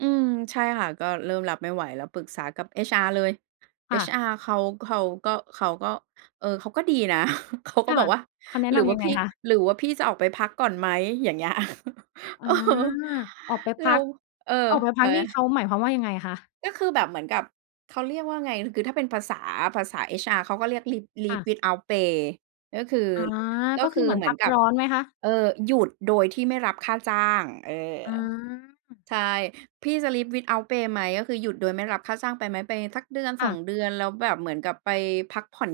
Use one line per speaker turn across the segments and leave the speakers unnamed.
อืม ใช่ค่ะ ก็เริ่มรับไม่ไหวแล้วปรึกษากับ HR เลย
ค่ะ
HR เขา เขาก็ เขาก็ เออ เขาก็ดีนะ เขาก็
ค่
บ
ะ
อกว่า
คำแนะ
"หรื
น
อว่
ำย
า
ังไ
พ
ง
ี่
คะ?
หรือว่าพี่จะออกไปพักก่อนไหม?" อย่างเงี้ย
อ
เอ
า
อ
ออกไป
เ
พ
รา
ัก
เออ
ออกไปพ
เ
ั
ฮ
ก
้
นี่เ
ย
ขาหมายความว่า ยังไงคะ?
ก็คือแบบเหมือนกับเขาเรียกว่าไง คือถ้าเป็นภาษา ภาษา HR เขาก็เรียก leave
ค่
leave
ะ
without pay ก็คือ
อา
ก็
ก็ค
ค
ือ
ื
เ
อ
หมือน
เหม
พ
ือ
ั
น
ก
กั
ร
บ
้อนไหมคะ?
เออ หยุดโดยที่ไม่รับค่าจ้าง เออ
อา
ใช่ พี่จะ Leave without pay ไหม ก็คือหยุดโดยไม่รับค่าจ้างไปไหม? ไปสัก เดือน
ค
ส
่
อ
ะ
ง เดือน แล้วแบบเหมือนกับไปพักผ่อน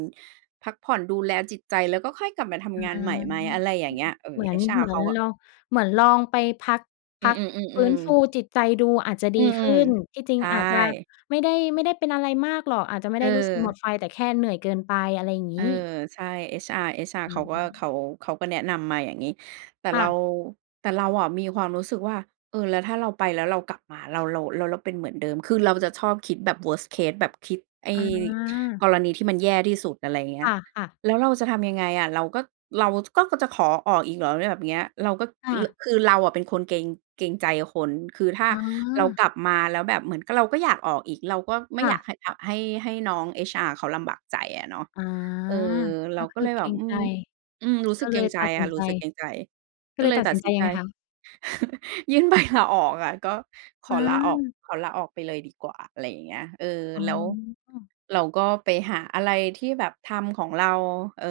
พักผ่อนดูแลจิตใจ แล้วก็ค่อยกลับมาท
อื
ำงานใหม
ม
่ไหม? อะไรอย่างเงี้ย เอ
เห
อ
มือ เ
HR
หมื
เ
อ
ข
น
าก็
ลอง เหมือนลองไปพัก พ
อื
ักฟื้
อ
น
ๆ
ฟ
ๆ
ู
ๆ
จิตใจดูอาจจะด
อ
ี
ืม
ขึ้น ที่จริ
ๆ ใ
ง
ช
อาจจะ
่
ไม่ได้ ไม่ได้เป็นอะไรมากหรอก อาจจะไม่ไ
เ
ด้รู้สึกหม
ออ
ดไฟแต่แค่เหนื่อยเกินไป อะไรอย่าง
เ
งี
ออ
้
ใช่ HR HR
อื
เขาก็ เขา
ม
เขาก็แนะนำมาอย่างงี้ แต่
ค
เร
่
า
ะ
แต่เราอะ มีความรู้สึกว่า เออ แล้วถ้าเราไปแล้วเรากลับมา เรา เรา เราเป็นเหมือนเดิม คือเราจะชอบคิดแบบ Worst case แบบคิดไอ้
อา
กรณีที่มันแย่ที่สุด อะไรเงี้
ค
ย
่ะ ค่ะ
แล้วเราจะทำยังไงอะ เราก็ เรา จ ก็ ก็จะขอออกอีกเหรอแบบเนี้ย เราก็
ค่
ร
ะ
คือเราอะเป็นคนเกรง เกรงใจคน คือถ้า
อ๋อ
เรากลับมาแล้วแบบเหมือน ก เราก็อยากออกอีก เราก็ไม
ค
่
่
อยาก
ะ
ให้ ห ให้ ให้น้อง HR เขาลำบากใจอะเนาะ
อ๋อ
เออ เ
ก
รา
็ค
ก็
ื
เ
อ
ลย
เก
แบ
ร
บ
ง
อื
ใจ
ม อืม รู้ส
ก
ึ
็
กเ
เ
ก
ล
รง
ย
ใจ
ตัดส
อ
ิ
ะ
น
ร
ใจ
ู้สึกเกรงใจ
ก็
ก็
เล
เ
ย
ลย
ตัด
ตั
ส
ด
ิน
ส
ใจ
ิน
ย
ใ
ั
จ
งไงคะ?
ยื่น ใบ ลาออกอ่ะ ก็ข
อื
อลาออก
ม
ขอลาออกไปเลยดีกว่า อะไรอย่างเงี้ย เออ
อ๋
แล้ว
อ
เราก็ไปหาอะไรที่แบบทำของเรา เออ